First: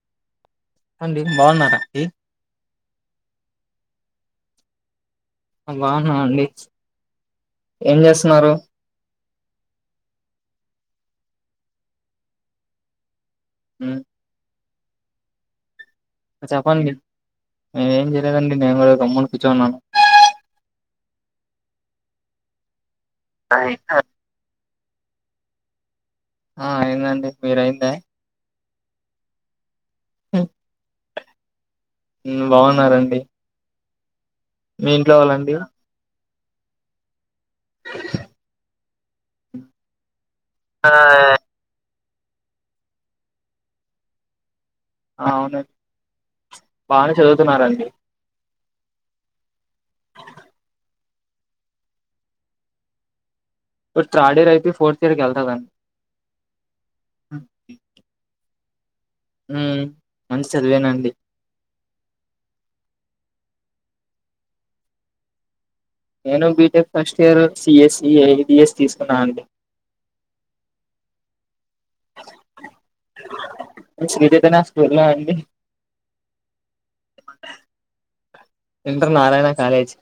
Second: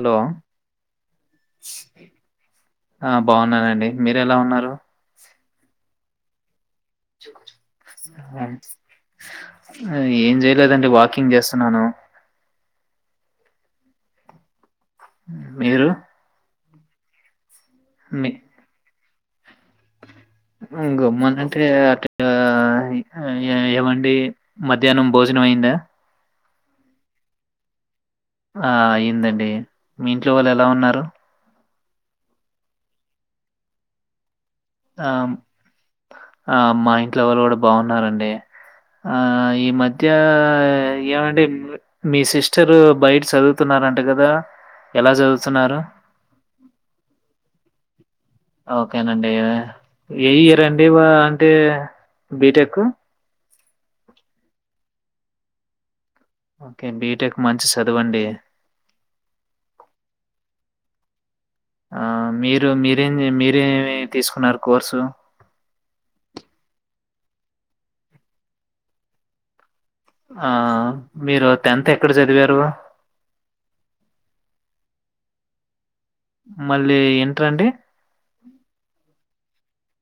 Hello అండి బాగున్నారా అండి మీరూ ఎలా ఉన్నారు బాగున్నా అండి ఏం చేయలేదండి వా కింగ్ చేస్తున్నాను ఉ మీరు చెప్పండి నేనేం చేయలేదండి నేను కూడా గామ్ముని కూర్చున్నాను ఉ ఇ గమ్మనాంటే ఆ అట్లా ఎ అవండి మధ్యానం భోజనం అయిందా ఆ అయిందండి మీరయింద ఆ అయ్యిందండి మీ ఇంట్లో వాళ్ళు ఎలా ఉన్నారు. మ్మ్ బాగున్నారండి. మీ ఆ ఇంట్లో వాల్లండి. ఆ మా ఇంట్లో వాళ్ళు కూడా బాగున్నారండి ఆ ఈ మధ్య ఆ ఏమండి మీ సిస్టరు బయట చదువుతున్నారంట కదా ఎలా ఆ అవునండి చదువుతున్నారు? బానే చదువుతున్నారండి ఓకేనండి ఏ ఇయర్ండి అంటే బీటెక్ థర్డ్ ఇర్ అయితే ఫోర్త్ ఎయర్కి వెళ్తాదండి ఓకే బీటెక్ మంచి చదవండి ఉం మంచి చదివేనండి ఆ మీరు మీరేమి మీరేమి తీసుకున్నారు కోర్సు నేను బీటెక్ ఫస్ట్ ఇయర్ సీఎస్బిఎస్ తీసుకున్నానండి ఆ మీరు టెన్త్ ఎక్కడ చదివారు కున్నా అండి మళ్ళీ ఇన్ట్రండి inter Narayana college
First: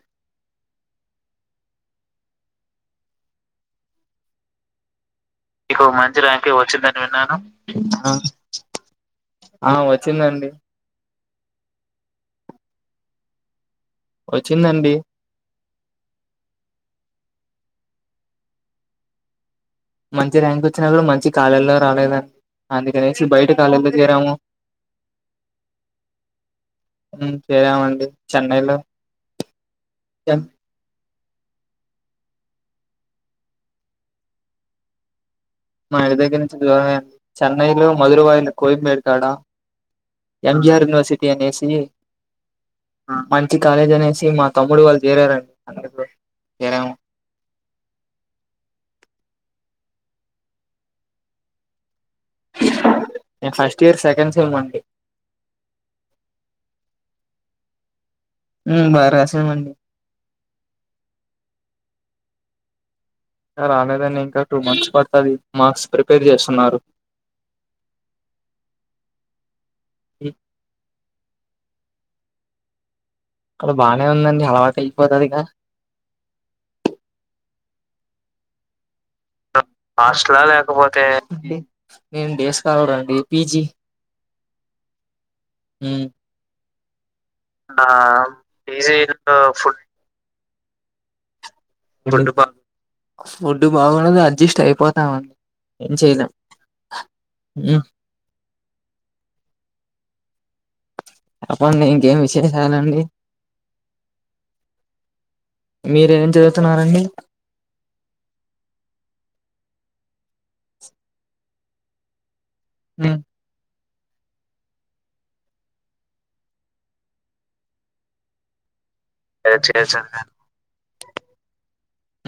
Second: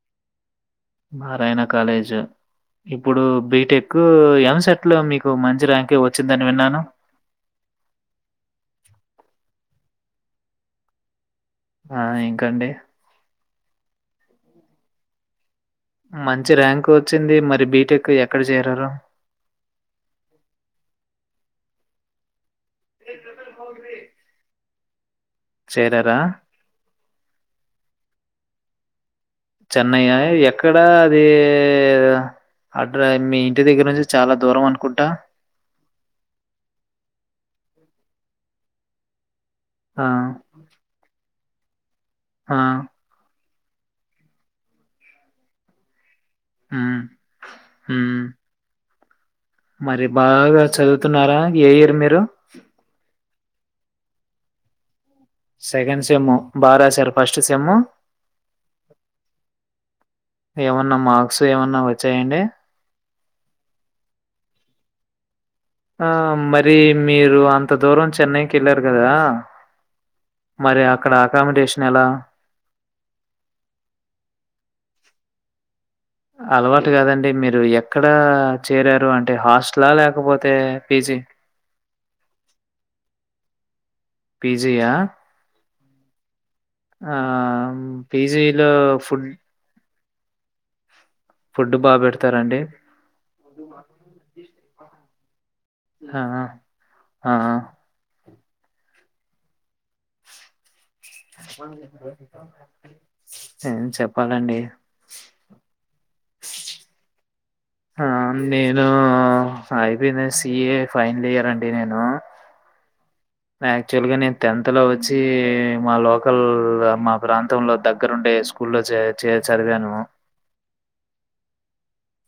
Narayana college ఇప్పుడు బీటెక్ ఎం సెట్లో మీకు మంచి మీకు ర్యాంకే మంచి వచ్చిందని ర్యాంకే విన్నాను. వచ్చిందని విన్నాను ఆ వచ్చిందండి ఆ ఇంకాండి వచ్చిందండి మంచి ర్యాంకు వచ్చింది మరి బీటెక్ ఎక్కడ చేరారు మంచి ర్యాంక్ వచ్చినా కూడా మంచి కాలెజి ల్లో రాలేదండి అందుకనేసి బయట కాలేజీ లో చేరాము చేరారా? చేరామండి చెన్నైలో చెన్నయ్య ఎక్కడా అది అడ్ర మీ ఇంటి దగ్గర నుంచి చాలా దూరం అనుకుంటా మా ఇంటి దగ్గర నుంచి దూరమే చెన్నైలో మధురవాయిలు కోయంబెడుకాడ ఆ! ఎం జిఆర్ యూనివర్సిటీ అనేసి ఆ మంచి కాలేజ్ అనేసి మా తమ్ముడు వాళ్ళు చేరారండి అందుట్లో ఉం ఉం మరి బాగా చదువుతున్నారా ఏయియరు మీరు నేను ఫస్ట్ ఇయర్ సెకండ్ సెం అండి సెకండ్ సమ్ బాగ రాశారా ఫస్ట్ సమ్ హ్మ్ బాగా రాసామండి ఎవనా మార్క్స్ ఎవనా వ చేయండి రాలేదండి ఇంకా టూ మంత్స్ పడుతుది ఆ మరి మీరు అంత దూరం చెన్నైకి వెళ్ళారు కదా మరి అక్కడ అకామిడేషన్ ఎలా అక్కడ బాగానే ఉందండి అలవాటు అయిపోతది గా అలవాటు కాదండి మీరు ఎక్కడ చేరారు అంటే హాస్టలా? హాస్టలా లేకపోతే లేకపోతే పీజీ? నేను డేస్ స్కలారండి పీజీ పిజి ఆ ఉం ఆ పీజీలో పీ జీ ఫుడ్ ఫు ఫుడ్ బా ఫుడ్ బా బెడతారండి? ఫుడ్డు బాగున్నది అడ్జస్ట్ అయిపోతామండి ఏం ఆ! చేయలేము ఆ! ఆ! ఆ! చెప్పండి ఇంకేం విశేషాలండి ఏం చెప్పాలండి మీరేం చదువుతున్నారండి ఆ నేను అయిపోయింది సిఏ ఫైనల్ ఇయర్ అండి నేను ఉమ్ యాక్చువల్గా నేను టెన్త్ లో వచ్చి మా లోకల్ మా ప్రాంతంలో దగ్గరండే స్కూల్ చే చే నేను చదివాను చేశాను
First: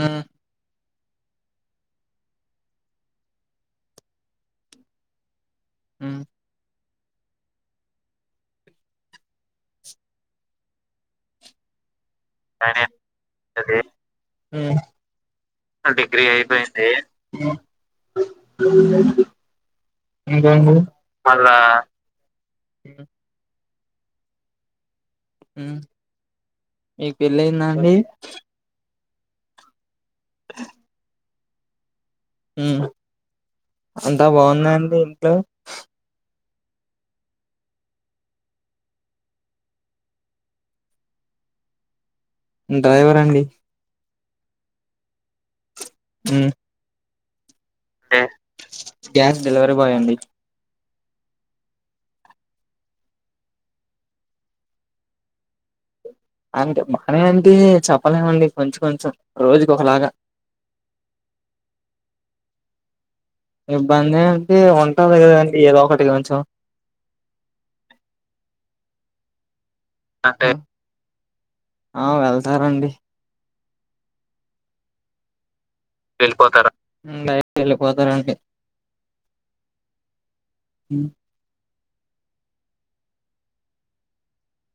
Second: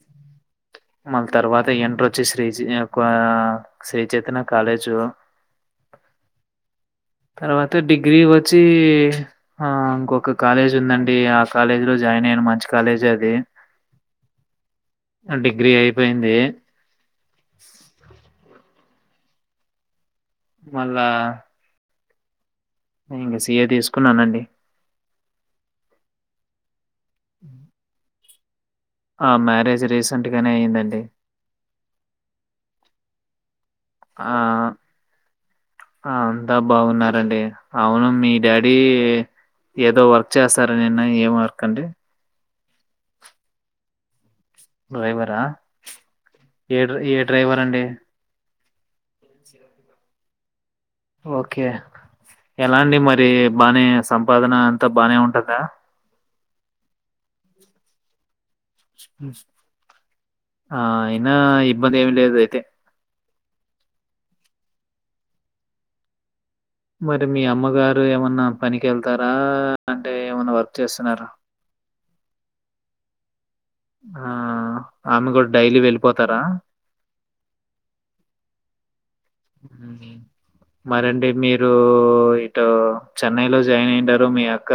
ఆ మళ్ళ తర్వాత ఎంటర్ వచ్చి శ్రీ శ్రీచైతన కాలేజు ఆ తర్వాత డిగ్రీ వచ్చి ఆ ఇంకొక కాలేజ్ ఉందండి ఆ కాలేజ్ లో జాయిన్ అయను మంచి జాయిన్ కాలేజ్ అది అయినది డిగ్రీ డిగ్రీ అయిపోయింది. అయిపోయింది ఇంగంగ మళ్ళా మళ ఇంక సీఏ తీసుకున్నానండి మీకు వెళ్ళయింద అండి ఆ మ్యారేజ్ రీసెంట్ గానే అయయిిందండి అంతా ఆ! బాగున్నాండి ఇంట్లో ఆ అంతా బాగున్నారండి అవును మీ డాడీ ఏదో వర్క్ చేస్తారా నిన్న ఏం వర్క్ అండి డ్రైవర్ అండి డ్రైవరా ఉమ్ ఏ ఏ డ్రైవర్ అండి క్యాష్ డెలివరీ బాయ్ అండి ఓకే ఎలా అండి మరి బానే సంపాదన అంతా బాగానే ఉంటందా అంటే మానే అంటే చెప్పలేమండి కొంచెం కొంచెం రోజుకి ఒకలాగా ఆ ఇన్న ఇబ్బంది ఏమి లేద అయితే ఇబ్బంది అంటే ఉంటంది కదండి ఏదో ఒకటి కొంచెం మరి మీ అమ్మగారు ఏమన్నా పనికి వెళ్తారా అంటే ఏమన్నా వర్క్ చేస్తున్నారు ఆ వెళ్తారండి ఆ ఆమె కూడా వెళ్ళిపోతారా వెళ్ళిపోతారా అండి మరిండి మీరు ఇ చెన్నై లో జాయిన్ అయింటారు మీ అక్క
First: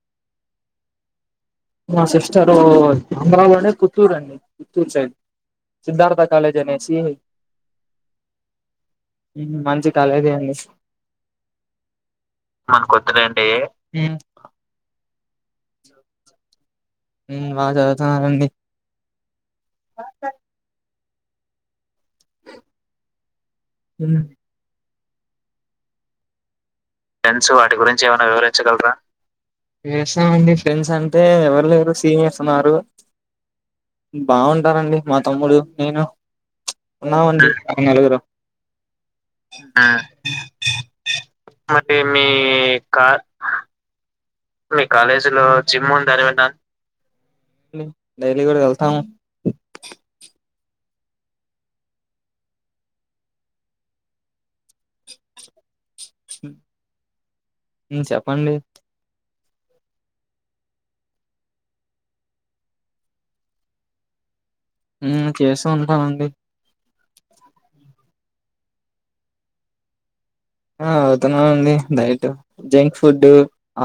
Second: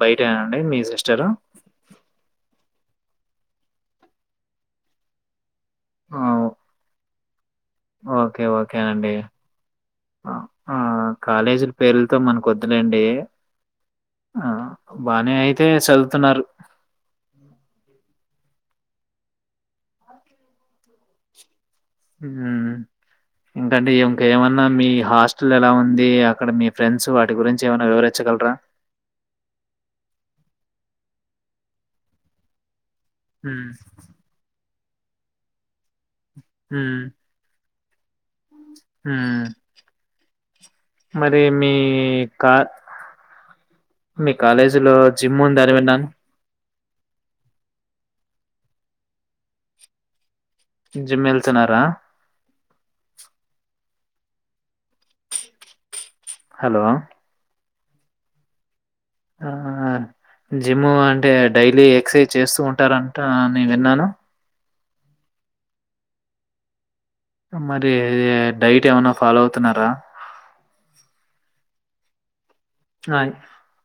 బయట అయినండి మీ సిస్టరు మా సిస్టరు అమరావనే కుత్తూర కుత్తూరు సై సిద్ధార్థ కాలేజనేసి ఓకే ఓకే అండి మంచి కాలేజే ఆ అండి ఆ కాలేజీల పేర్లతో మనక వద్దులేండి మనకొద్దులేండి ఆ బానే అయితే చదువుతున్నారు బా చదువుతున్నానండి వ స ఇంకంటే ఇంకేమన్నా మీ హాస్టల్ ఎలా ఉంది అక్కడ మీ ఫ్రెండ్స్ ఫెస్ వాటి ఏమైనా గురించి ఏమ వివరించగలరా? వివరించగలరాం ఫ్రెండ్స్ అంటే ఎవరు లేరు సీనియర్స్ ఉన్నారు హ్మ్. బాగుంటారంండి మా తమ్ముడు నేను హ్మ్. ఉన్నామండి ఆ నలుగురు హ్మ్. ఆ మధ మీ కా క మీ కాలేజీలో కాలేజీ జిమ్ లో ఉందని జిమ్ విన్నాను. ఉందని విన్నా డైలీ కూడా వెళ్తాము జిమ్మెలుతునారా హలో చెప్పండి ఆ జిమ్ అంటే డైలీ ఎక్సర్సైజ్ చేస్తూ ఉంటారంట నే విన్నాను మ్ చేస్తు ఉంటామండి మరి డైట్ ఏమన్నా ఫాలో అవుతున్నారా ఆ అవుతున్నా మండి దయీట్టు జంక్ ఫుడ్ ఆయ్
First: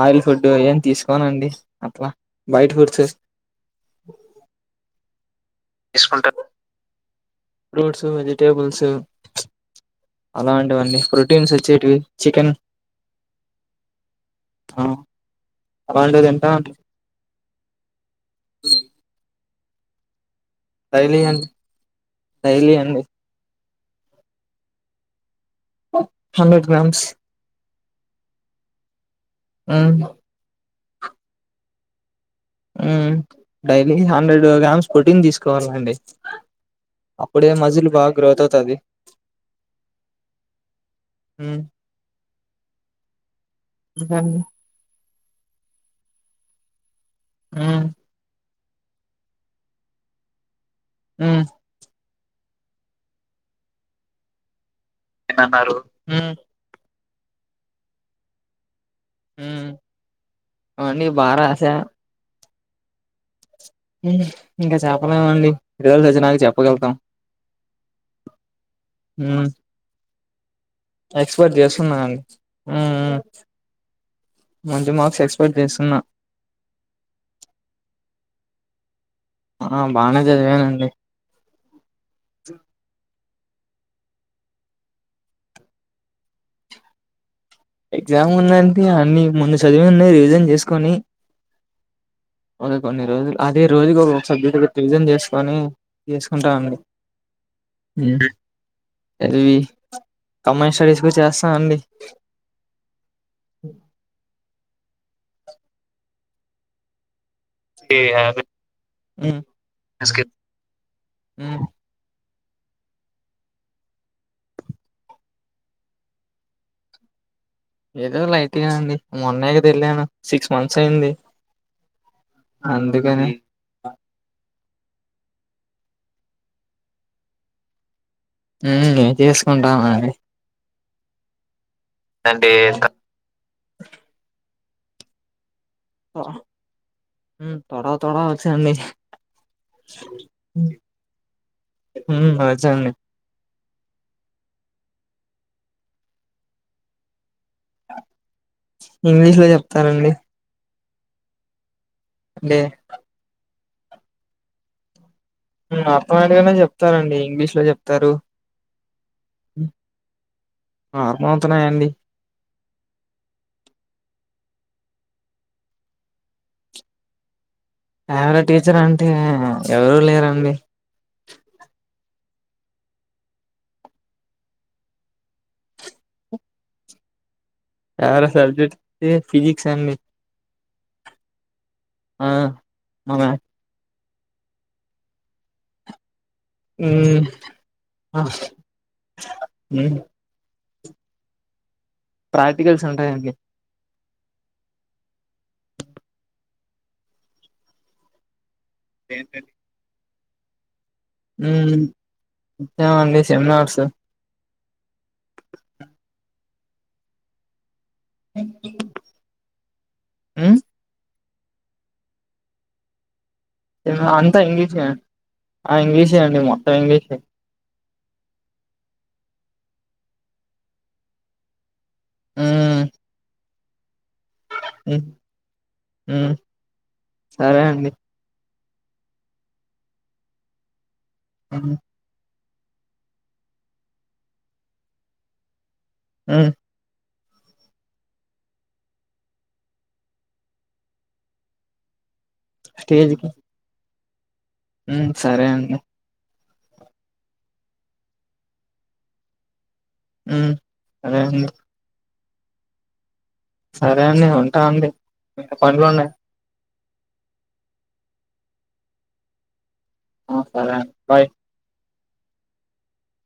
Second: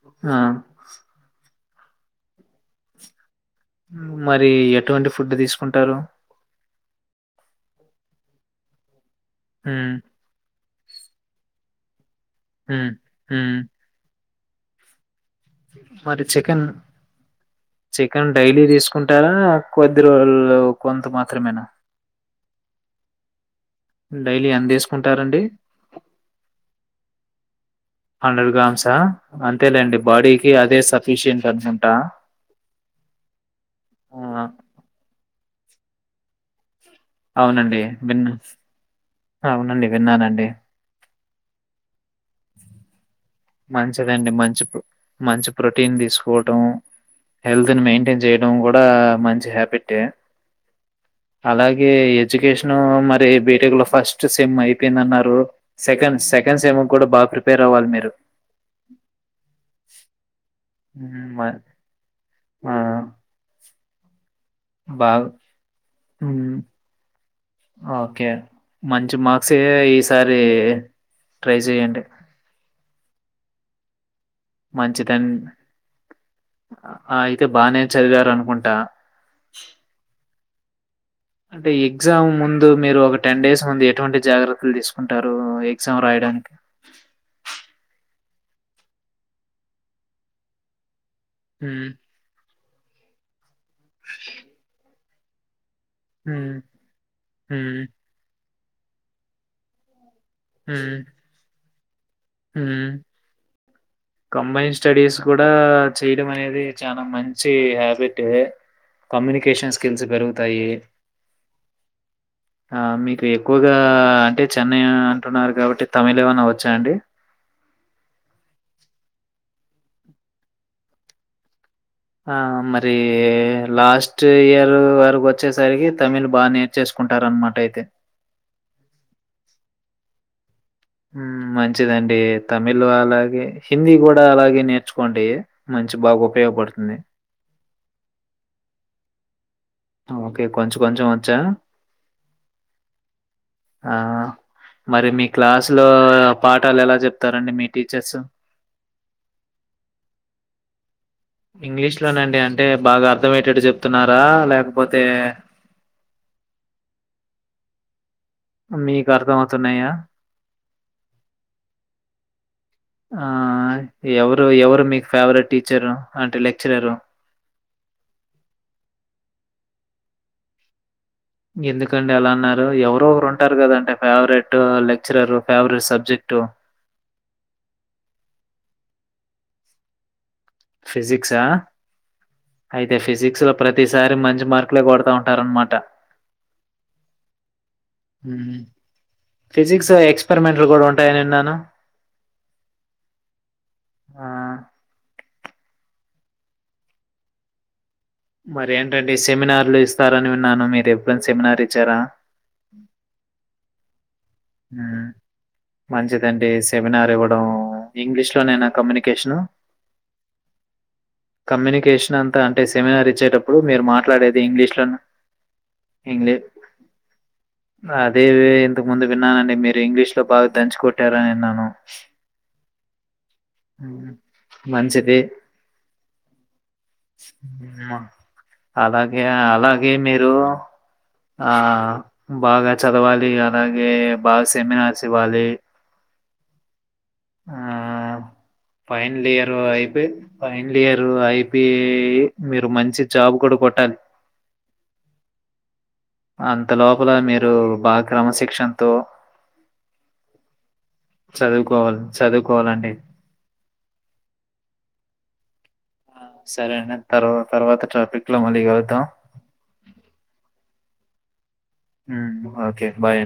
ఆయిల్ ఫుడ్డు ఆ! ఏమి తీసుకోనండి అట్లా లైట్ ఫుడ్ మ్ మరి ఎటువంటి ఫుడ్ తీసు తీసుకుంటారు ఫ్రూట్స్ వెజిటేబుల్స్ ఉ వండి ప్రొటీన్స్ ఇచ్చేటివి మ్ మ్ అ మరి చికెన్ చికెన్ డైలీ తీసుకుంటారా కొద్ది రోజులు కొంత మాత్రమేనా ఉంది డైలీ ఎందిసుకుంటారండి హా హండ్రెడ్ గ్రామ్స్ హండ్రెడ్ గ్రామ్సా అంతేలేండి బాడీకి అదే సఫిషియెంట్ అనుకుంటా ఉ డైలీ ఆ! హండ్రెడ్ గ్రామ్స్ ప్రోటీన్ తీసుకోవాలండి అప్పుడే అవునండి. మజిల్ బాగా విన్ గ్రోత్ అవుతది అవునండి విన్నానండి ఉమ్ [unintelligible] మంచిదండి ఉమ్ మంచి ప్రో మంచి ప్రోటీన్ తీసుకోవడంం హెల్త్ ని మెయింటైన్ చేయడం డం కూడా మంచి హ్యాబిటె ఉమ్ అలాగే ఎడ్యుకేషన్ మరి బీటెక్ లో ఫస్ట్ సెమ్ అయిపోయిందిన్నారు ఏమన్నారు సెకండ్ ఉమ్ సెకడ్ సెమ్ కూడా బాగా ప్రిపేర్ అవ్వాలి మీరు [unintelligible] అని ఉమ్, మ బారాస ఆ మ్ ఇంగ బాగా చెప్పలేమండి రిజల్ట్ వచ్చినాకా మ్ చెప్పగలుగుతాం ఓకే మంచి మాక్సే ఈసారి ఎక్స్పెట్ ట్రై చేసుకున్నా చేయండి అండి మ్ఉ మంచిదం చేస్తున్నా అ అయితే బానే చదివారు అనుకుంటా ఆ బానే చదివానండి అంటే ఎగ్జామ్ ముందు మీరు ఒ టెన్ డేస్ ముందు ఎటువంటి జాగ్రత్తలు తీసుకుంటారు ఎగ్జామ్ రాయడానికి ఎగ్జామ్ ఉందంటే అన్ని ముందు చదివిందే రివిజన్ చేసుకొని ఉం ఒక కొన్ని రోజులు అదే రోజుకి ఒ సబ్జెక్టుగా రివిజన్ చేసుకొని మ్ చేసుకుంటామండి మ్ చదివి కంబాయిన్ స్టడీస్ కు చేస్తాఅండి హామ్ కంబాయిన్ స్టడీస్ కూడా చేయడం అనేది చానా మంచి చి హ్యాబిటు ఉమ్ కమ్యూనికేషన్ స్కిల్స్ పెరుగుతాయి ఉమ్ [unintelligible] ఆ మీకు ఎక్కువగా అంటే చెన్నై అంటున్నారు కాబట్టి తమిళ ఏమనా వచ్చా అండి ఏదో లైట్గానండి మొనేకదా ఏళ్లను సిక్స్ మంత్స్ అయ్యింది ఆ మరి లాస్ట్ ఇయర్ వరకు వచ్ చ్చేసరికి తమిళ్ బాగా నేర్చేసుకుంటారన్నామాట అయితే మ్ తిసుకుంటాం అండి మ్ మంచిదండి తమిలు అలాగే హిందీ కూడా అలాగే నేర్చుకోండి మంచి బాగా ఉపయోగపడుతుంది తోడ తోడ వచ్చండి ఓకే. కొంచెం కొంచెం వచ్చా? హ అజండి [unintelligible] ఆ మరి మీ క్లాసు లో పాఠాలు ఎలా చెప్తారు ఇంగ్లీష్ లో చెప్తారంండి ఇంగ్లీష్ లోనండి అంటే బాగా అర్థమయటట్టు చెప్తున్నారా లేకపోతే అప్ప నాటిగానే చెప్తారంండి ఇంగ్లీష్ లో చెప్తారు మీకు అర్థం అవుతున్నాయా అర్థమవుతున్నాయండి ఆ ఎవరు ఎవరు మీకు ఫేవరెట్ టీచరు అంటే లెక్చరరు ఫేవరెట్ టీచర్ అంటే ఎవరూ లేరండి ఎందుకు ఎందుకండి అలా అన్నారు ఎవరో ఒకరు ఉంటారు కదాంటే favourite lecturer favourite subject favourite subject physics అండి ఫిజిక్స్ ఆ ఆ అయితే మన ఫిజిక్స్లో ప్రతి ఈసారి మంచి మార్కులే కొడతా ఉంటారనమాట ఉమ్ ఫిజిక్స్ ఉమ్ లో ఎక్స్పరిమెంట్ లు కూడా ఉంటాయని విన్నాను ప్రాక్టికల్స్ ఉంటాయా అండి ఆ! మరి ఏంటండీ సెమినార్లు ఇస్తారని విన్నాను మీరే ఉమ్ ఇత్తామండి సెమినార్సు మంచిదండి సెమినార్ ఇవ్వడం ఇంగ్లీషులో నేనా కమ్యూనికేషను మ్మ్ కమ్యూనికేషన్ అంతా అంటే సెమినార్ ఇచ్చేటప్పు ఇప్పుడు మీరు అంతా మాట్లాడేది ఇంగ్లీష్ ఇంగ్లీషే లోన ఆ ఇంగ్లీషే ఇంగ్లీ అండి మొత్తం ఇంగ్లీషే అదే ఇంతకు ముందు విన్నానండి మీరు ఇంగ్లీష్ లో బాగా దంచి కొట్టారని విన్నాను ఆ హ మంచిది మ్మ్ సరే అండి మా అలాగే అలాగే మీరు ఆ మ్మ్ బాగా చదవాలి అలాగే బాగా సెమినార్స్ ఇవ్వాలి ఉ ఆ final year IP final year IP మీరు మంచి జాబ్ కూడా కొట్టాలి ఉ సరే అండి అంత లోపల మీరు బా క్రమశిక్షణతో ఉ అదేంది చదువుకోవాలి చదువుకోవాలండి సరే అండి ఉంటాండి బిక పనులు ఉన్నాయి ఆ, సరే అండి తర్వా తర్వాత ట్రాఫిక్ లో మళ్ళీ కలుద్దాం ఓ సరే అండి బాయ్ ఓకే బాయ్ అ